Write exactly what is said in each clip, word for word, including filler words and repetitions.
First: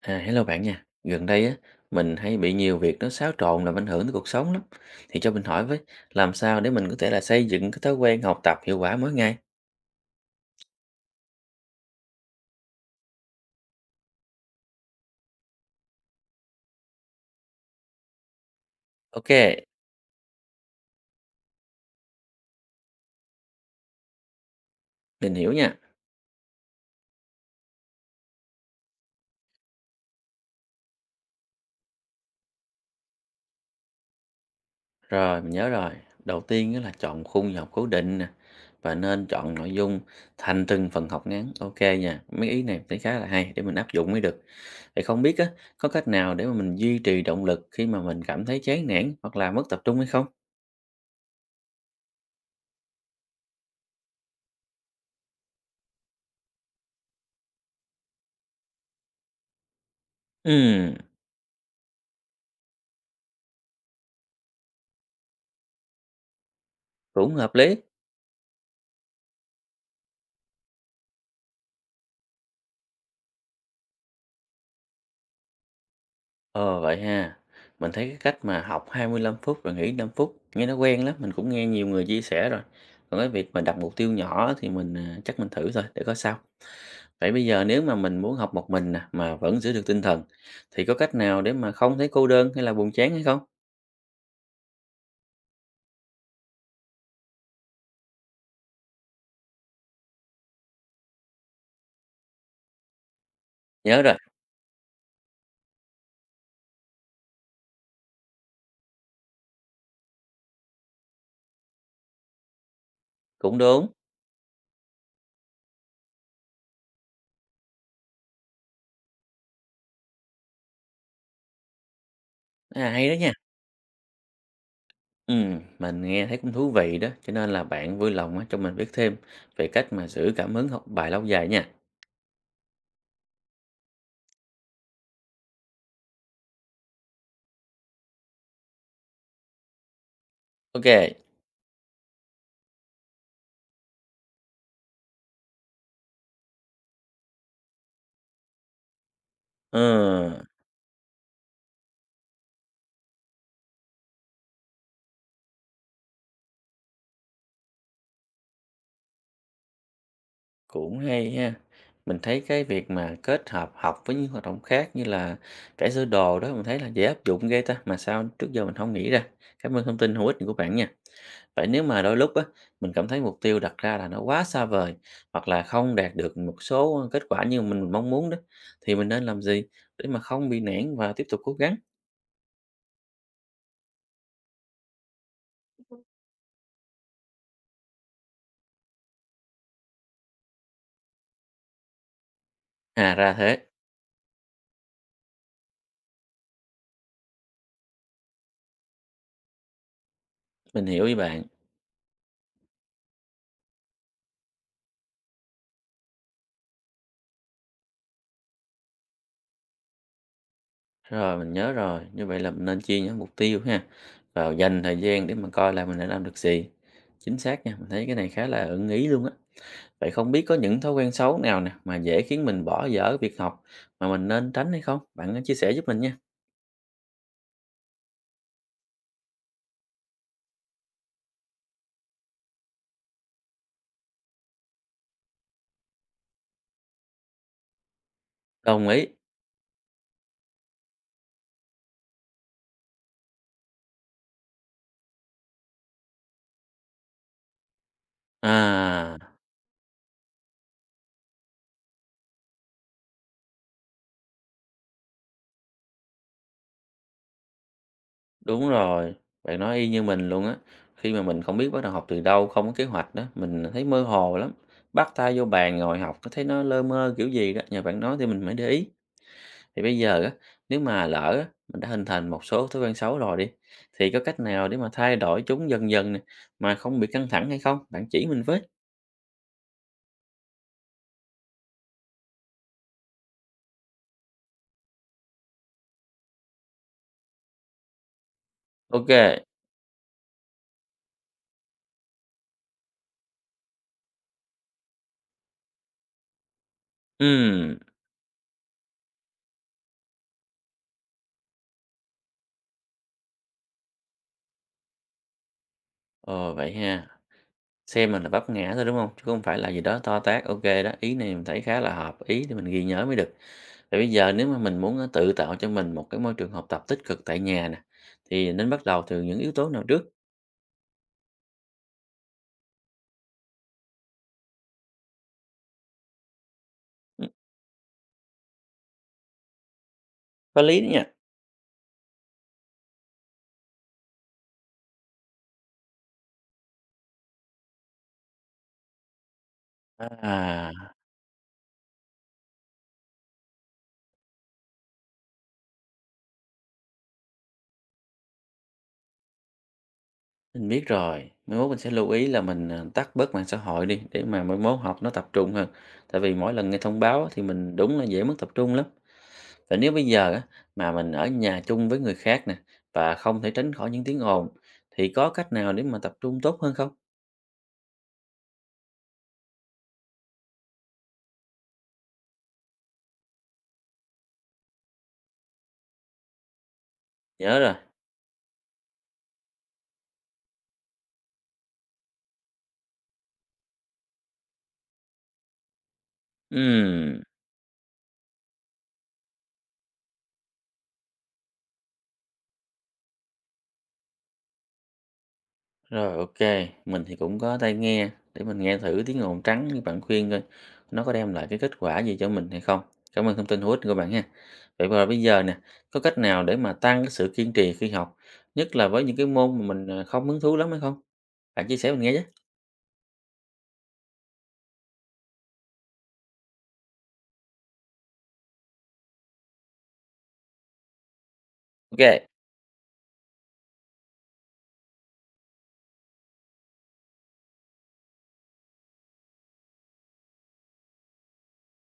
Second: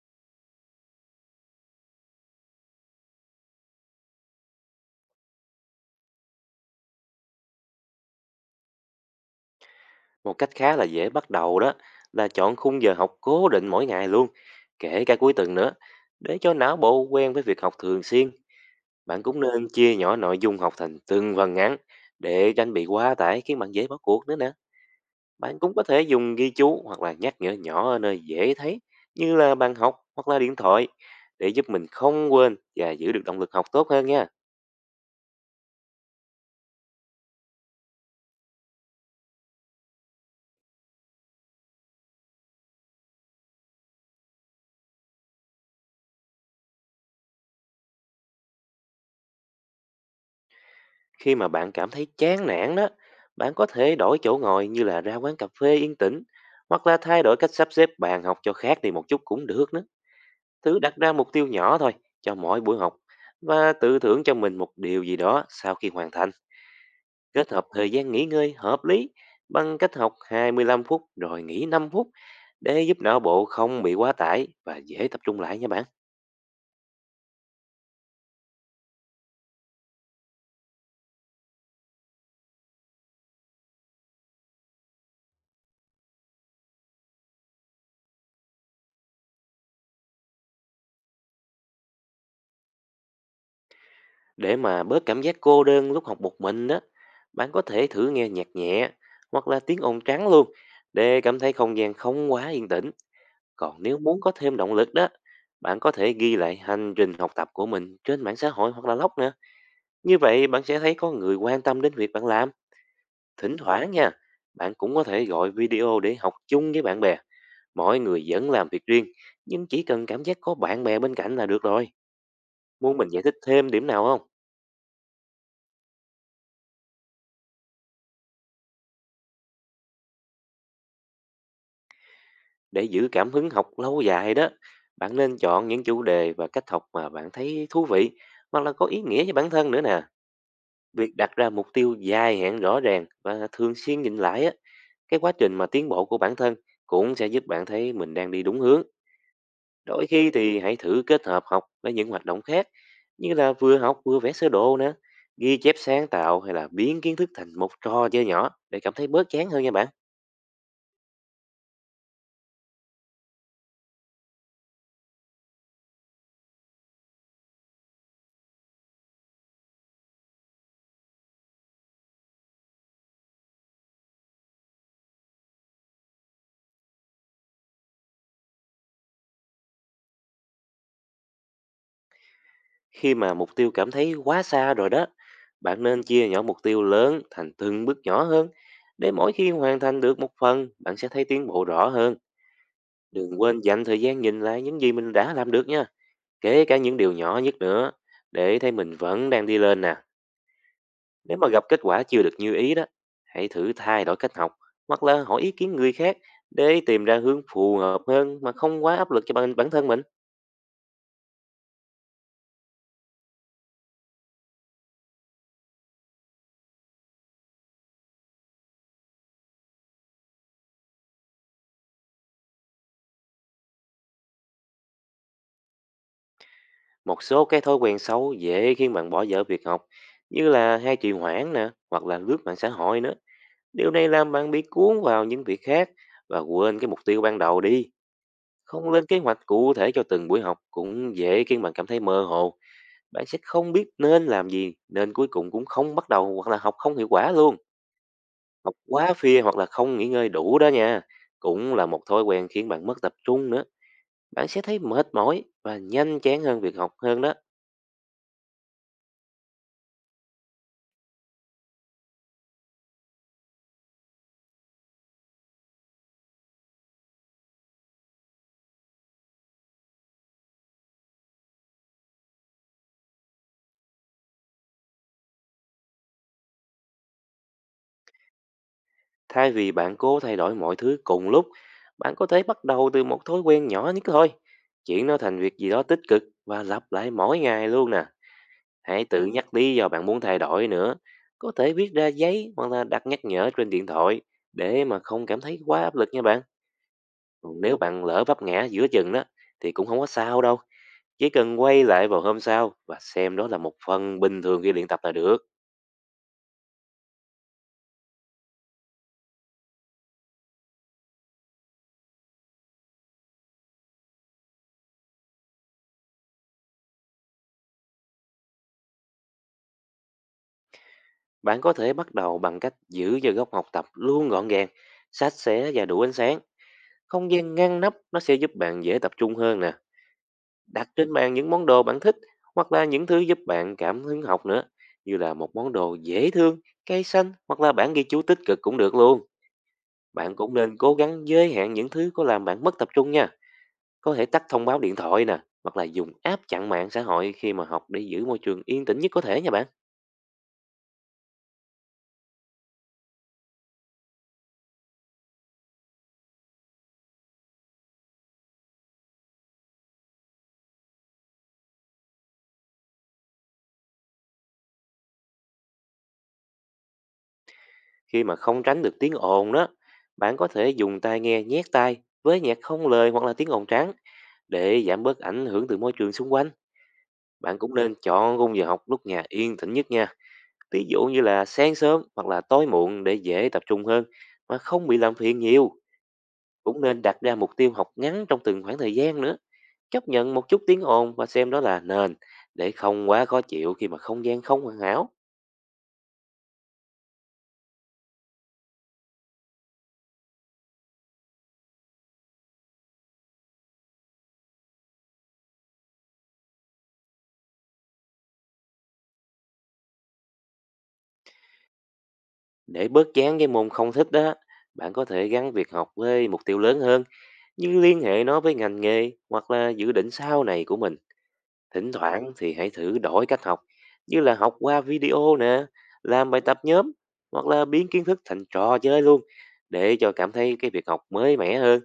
À, hello bạn nha. Gần đây á, mình hay bị nhiều việc nó xáo trộn làm ảnh hưởng tới cuộc sống lắm. Thì cho mình hỏi với, làm sao để mình có thể là xây dựng cái thói quen học tập hiệu quả mỗi ngày? Một cách khá là dễ bắt đầu đó là chọn khung giờ học cố định mỗi ngày luôn, kể cả cuối tuần nữa. Để cho não bộ quen với việc học thường xuyên, bạn Ok, cũng nên chia nhỏ nội dung học thành từng phần ngắn để tránh bị quá tải khiến bạn dễ bỏ cuộc nữa nè. mình hiểu Bạn cũng nha. có thể dùng ghi chú hoặc là nhắc nhở nhỏ ở nơi dễ thấy như là bàn học hoặc là điện thoại để giúp mình không quên và giữ được động lực học tốt hơn nha. Rồi, mình nhớ rồi. Đầu tiên á là chọn khung giờ học cố định nè. Và nên chọn nội dung thành từng phần học ngắn. Ok nha. Mấy ý này mình thấy khá là hay để mình áp dụng mới được. Vậy không biết á, có cách nào để mà mình duy trì động lực khi mà mình cảm thấy chán nản hoặc là mất tập trung hay không? Khi mà bạn cảm thấy chán nản đó, bạn có thể đổi chỗ ngồi như là ra quán cà phê yên tĩnh hoặc là thay đổi cách sắp xếp bàn học cho khác đi một chút cũng được nữa. Thử Ừ, đặt ra mục tiêu nhỏ thôi cho mỗi buổi học và tự thưởng cho mình một điều gì đó sau khi hoàn thành. cũng Kết hợp hợp lý. thời gian nghỉ ngơi hợp lý bằng cách học hai mươi lăm phút rồi nghỉ năm phút để giúp não bộ không bị quá tải và dễ tập trung lại nha bạn. Ờ, vậy ha. Mình thấy cái cách mà học hai mươi lăm phút rồi nghỉ năm phút, nghe nó quen lắm, mình cũng nghe nhiều người chia sẻ rồi. Còn cái việc mà đặt mục tiêu nhỏ á thì mình, à, chắc mình thử thôi để coi sao. Vậy bây giờ nếu mà mình muốn học một mình nè, mà vẫn giữ được tinh thần, thì có cách nào để mà không thấy cô đơn hay là buồn chán hay không? Để mà bớt cảm giác cô đơn lúc học một mình đó, bạn có thể thử nghe nhạc nhẹ hoặc là tiếng ồn trắng luôn để cảm thấy không gian không quá yên tĩnh. Còn nếu Nhớ rồi, muốn có thêm động lực đó, bạn có thể ghi lại hành trình học tập của mình trên mạng xã hội hoặc là blog nữa. Như vậy bạn sẽ thấy có người quan tâm đến việc bạn làm. Thỉnh cũng đúng. thoảng nha, bạn cũng có thể gọi video để học chung với bạn bè. Mỗi người vẫn làm việc riêng, nhưng chỉ cần cảm giác có bạn bè bên cạnh là được rồi. À, Muốn mình hay đó giải nha. thích thêm điểm nào không? Ừm, mình nghe thấy cũng thú vị đó, cho nên là bạn vui lòng á, cho mình biết thêm về cách mà giữ cảm hứng học bài lâu dài nha. Để giữ cảm hứng học lâu dài đó, bạn nên chọn những chủ đề và cách học mà bạn thấy thú vị hoặc là có ý nghĩa với bản thân nữa nè. Việc OK. đặt ra mục tiêu dài hạn rõ ràng và thường xuyên nhìn lại á, cái quá trình mà tiến bộ của bản thân cũng sẽ giúp bạn thấy mình đang đi đúng hướng. Ờ. Đôi khi thì hãy thử kết hợp học với những hoạt động khác như là vừa học vừa vẽ sơ đồ nè, ghi chép sáng tạo hay là biến kiến thức thành một trò chơi nhỏ để cảm thấy bớt chán hơn nha bạn. Cũng hay ha. Mình thấy cái việc mà kết hợp học với những hoạt động khác như là vẽ sơ đồ đó mình thấy là dễ áp dụng ghê ta, mà sao trước giờ mình không nghĩ ra. Cảm ơn thông tin hữu ích của bạn nha. Vậy nếu mà đôi lúc á, mình cảm thấy mục tiêu đặt ra là nó quá xa vời hoặc là không đạt được một số kết quả như mình mong muốn đó, thì mình nên làm gì để mà không bị nản và tiếp tục cố gắng? Khi mà mục tiêu cảm thấy quá xa rồi đó, bạn nên chia nhỏ mục tiêu lớn thành từng bước nhỏ hơn. Để mỗi khi hoàn thành được một phần, bạn sẽ thấy tiến bộ rõ hơn. À, ra Đừng quên thế, dành thời gian nhìn lại những gì mình đã làm được nha. Kể cả những điều nhỏ nhất nữa, để thấy mình vẫn đang đi lên nè. mình hiểu với Nếu bạn. mà gặp kết quả chưa được như ý đó, hãy thử thay đổi cách học hoặc là hỏi ý kiến người khác để tìm ra hướng phù hợp hơn mà không quá áp lực cho bản bản thân mình. Rồi, mình nhớ rồi, như vậy là mình nên chia những mục tiêu ha, vào dành thời gian để mà coi là mình đã làm được gì. Chính xác nha, mình thấy cái này khá là ưng ý luôn á. Vậy không biết có những thói quen xấu nào nè mà dễ khiến mình bỏ dở việc học mà mình nên tránh hay không? Bạn có chia sẻ giúp mình nha. một số cái thói quen xấu dễ khiến bạn bỏ dở việc học, như là hay trì hoãn nè, hoặc là lướt mạng xã hội nữa. Điều này làm bạn bị cuốn vào những việc khác và quên cái mục tiêu ban đầu đi. Đồng Không lên ý. kế hoạch cụ thể cho từng buổi học cũng dễ khiến bạn cảm thấy mơ hồ, bạn sẽ không biết nên làm gì, nên cuối cùng cũng không bắt đầu hoặc là học không hiệu quả luôn. Học quá À, phia hoặc là không nghỉ ngơi đủ đó nha, cũng là một thói quen khiến bạn mất tập trung nữa, bạn sẽ thấy mệt mỏi và nhanh chán hơn việc học hơn đó. đúng rồi, bạn nói y như mình luôn á. Khi mà mình không biết bắt đầu học từ đâu, không có kế hoạch đó, mình thấy mơ hồ lắm. Bắt tay vô bàn ngồi học, có thấy nó lơ mơ kiểu gì đó, nhờ bạn nói thì mình mới để ý. Thì bây giờ á, nếu mà lỡ á, mình đã hình thành một số thói quen xấu rồi đi, thì có cách nào để mà thay đổi chúng dần dần nè, mà không bị căng thẳng hay không? Bạn chỉ mình với. Thay vì bạn cố thay đổi mọi thứ cùng lúc, bạn có thể bắt đầu từ một thói quen nhỏ nhất thôi. Chuyển nó thành việc gì đó tích cực và lặp lại mỗi ngày luôn nè. Hãy tự Ừ. OK, nhắc lý do bạn muốn thay đổi nữa. Có thể viết ra giấy hoặc là đặt nhắc nhở trên điện thoại để mà không cảm thấy quá áp lực nha bạn. Còn Nếu ừm, bạn lỡ vấp ngã giữa chừng đó thì cũng không có sao đâu. Chỉ cần quay lại vào hôm sau và xem đó là một phần bình thường khi luyện tập là được. ờ, vậy ha, xem mình là vấp ngã thôi, đúng không? Chứ không phải là gì đó to tát. OK đó, ý này mình thấy khá là hợp ý để mình ghi nhớ mới được. Vậy bây giờ nếu mà mình muốn, ơ, tự tạo cho mình một cái môi trường học tập tích cực tại nhà nè, thì nên bắt đầu từ những yếu tố nào trước? Bạn có thể bắt đầu bằng cách giữ giờ góc học tập luôn gọn gàng, sạch sẽ và đủ ánh sáng. Ừm, Không gian ngăn nắp nó sẽ giúp bạn dễ tập trung hơn nè. có lý đó Đặt nha. trên bàn những món đồ bạn thích hoặc là những thứ giúp bạn cảm hứng học nữa. Như là một món đồ dễ thương, cây xanh hoặc là bản ghi chú tích cực cũng được luôn. Bạn cũng À. nên cố gắng giới hạn những thứ có làm bạn mất tập trung nha. Có thể tắt thông báo điện thoại nè, hoặc là dùng app chặn mạng xã hội khi mà học để giữ môi trường yên tĩnh nhất có thể nha bạn. Mình biết rồi, mai mốt mình sẽ lưu ý là mình, à, tắt bớt mạng xã hội đi để mà mai mốt học nó tập trung hơn. Tại vì mỗi lần nghe thông báo á thì mình đúng là dễ mất tập trung lắm. Và nếu bây giờ á, mà mình ở nhà chung với người khác nè và không thể tránh khỏi những tiếng ồn thì có cách nào để mà tập trung tốt hơn không? Khi mà không tránh được tiếng ồn đó, bạn có thể dùng tai nghe nhét tai với nhạc không lời hoặc là tiếng ồn trắng để giảm bớt ảnh hưởng từ môi trường xung quanh. Nhớ Bạn rồi. cũng nên chọn khung giờ học lúc nhà yên tĩnh nhất nha. Ví dụ như là sáng sớm hoặc là tối muộn để dễ tập trung hơn mà không bị làm phiền nhiều. Cũng nên đặt Ừm. ra mục tiêu học ngắn trong từng khoảng thời gian nữa. Chấp nhận một chút tiếng ồn và xem đó là nền để không quá khó chịu khi mà không gian không hoàn hảo. Rồi, OK, mình thì cũng có tai nghe để mình nghe thử tiếng ồn trắng như bạn khuyên coi nó có đem lại cái kết quả gì cho mình hay không. Cảm ơn thông tin hữu ích của bạn ha. Vậy và bây giờ nè, có cách nào để mà tăng cái sự kiên trì khi học, nhất là với những cái môn mà mình, ờ, không hứng thú lắm hay không? Bạn chia sẻ mình nghe với. Để bớt chán cái môn không thích đó, bạn có thể gắn việc học với mục tiêu lớn hơn, như liên hệ nó với ngành nghề hoặc là dự định sau này của mình. Thỉnh OK, thoảng thì hãy thử đổi cách học, như là học qua video nè, làm bài tập nhóm hoặc là biến kiến thức thành trò chơi luôn để cho cảm thấy cái việc học mới mẻ hơn.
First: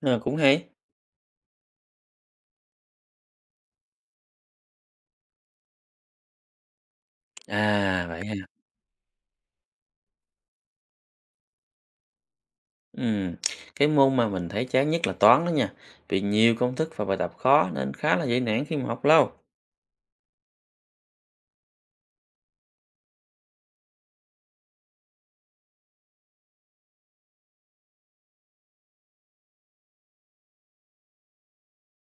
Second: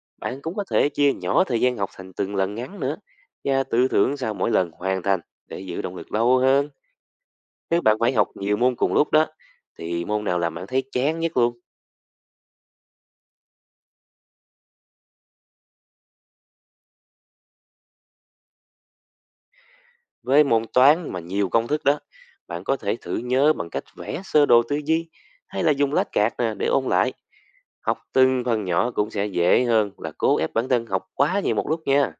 ờ, cũng Bạn cũng có hay. thể chia nhỏ thời gian học thành từng lần ngắn nữa và tự thưởng sau mỗi lần hoàn thành để giữ động lực lâu hơn. Nếu bạn À, phải vậy học ha. nhiều môn cùng lúc đó thì môn nào làm bạn thấy chán nhất luôn? Ừm, cái môn mà mình thấy chán nhất là toán đó nha, vì nhiều công thức và bài tập khó nên khá là dễ nản khi mà học lâu. Với môn toán mà nhiều công thức đó, bạn có thể thử nhớ bằng cách vẽ sơ đồ tư duy hay là dùng lách card nè để ôn lại. Học từng phần nhỏ cũng sẽ dễ hơn là cố ép bản thân học quá nhiều một lúc nha.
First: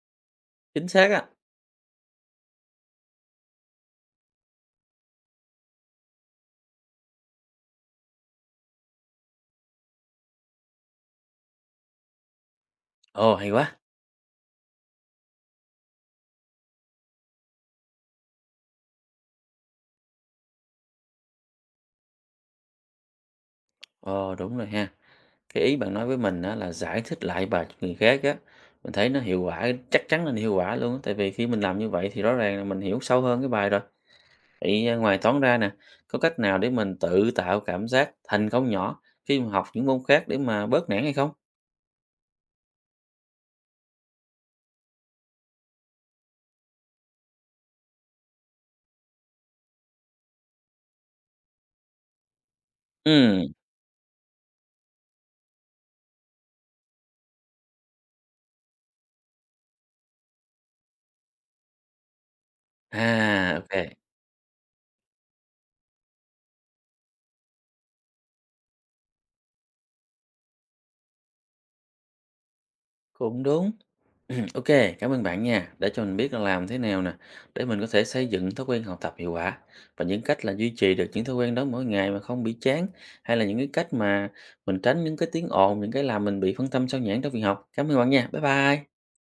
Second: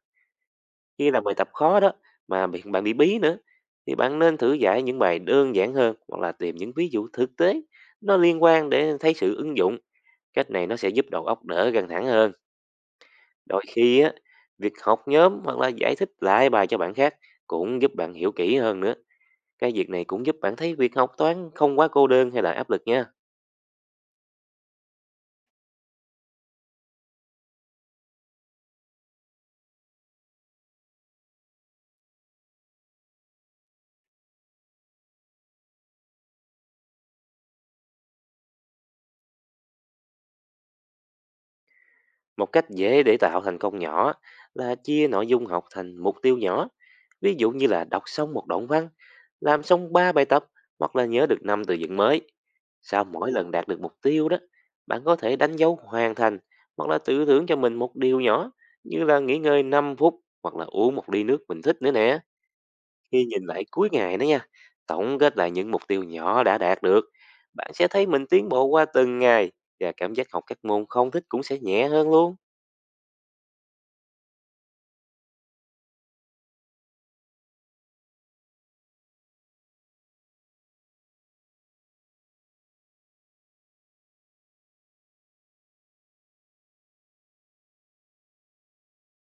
Chính xác Khi làm á. bài tập khó đó mà bị- bạn bị bí nữa thì bạn nên thử giải những bài đơn giản hơn hoặc là tìm những ví dụ thực tế nó liên quan để thấy sự ứng dụng. Cách này nó sẽ giúp đầu óc đỡ căng thẳng hơn. Ồ, hay Đôi quá. khi á, việc học nhóm hoặc là giải thích lại bài cho bạn khác cũng giúp bạn hiểu kỹ hơn nữa, cái việc này cũng giúp bạn thấy việc học toán không quá cô đơn hay là áp lực nha. Ờ, đúng rồi ha. Cái ý bạn nói với mình á, là giải thích lại bài cho người khác á, mình thấy nó hiệu quả, chắc chắn là nó hiệu quả luôn á. Tại vì khi mình làm như vậy thì rõ ràng là mình hiểu sâu hơn cái bài rồi. Vậy à, ngoài toán ra nè, có cách nào để mình tự tạo cảm giác thành công nhỏ khi mà học những môn khác để mà bớt nản hay không? Một cách dễ để tạo thành công nhỏ là chia nội dung học thành mục tiêu nhỏ. Ví dụ như là đọc xong một đoạn văn, làm xong ba bài tập hoặc là nhớ được năm từ vựng mới. Sau mỗi Ừm, lần đạt được mục tiêu đó, bạn có thể đánh dấu hoàn thành hoặc là tự thưởng cho mình một điều nhỏ như là nghỉ ngơi năm phút hoặc là uống một ly nước mình thích nữa nè. Khi nhìn à, lại cuối OK, ngày đó nha, tổng kết lại những mục tiêu nhỏ đã đạt được, bạn sẽ thấy mình tiến bộ qua từng ngày và cảm giác học các môn không thích cũng sẽ nhẹ hơn luôn. cũng đúng. Ừm, OK, cảm ơn bạn nha, để cho mình biết là làm thế nào nè, để mình có thể xây dựng thói quen học tập hiệu quả và những cách là duy trì được những thói quen đó mỗi ngày mà không bị chán, hay là những cái cách mà mình tránh những cái tiếng ồn, những cái làm mình bị phân tâm sao nhãng trong việc học. Cảm ơn bạn nha, bye bye.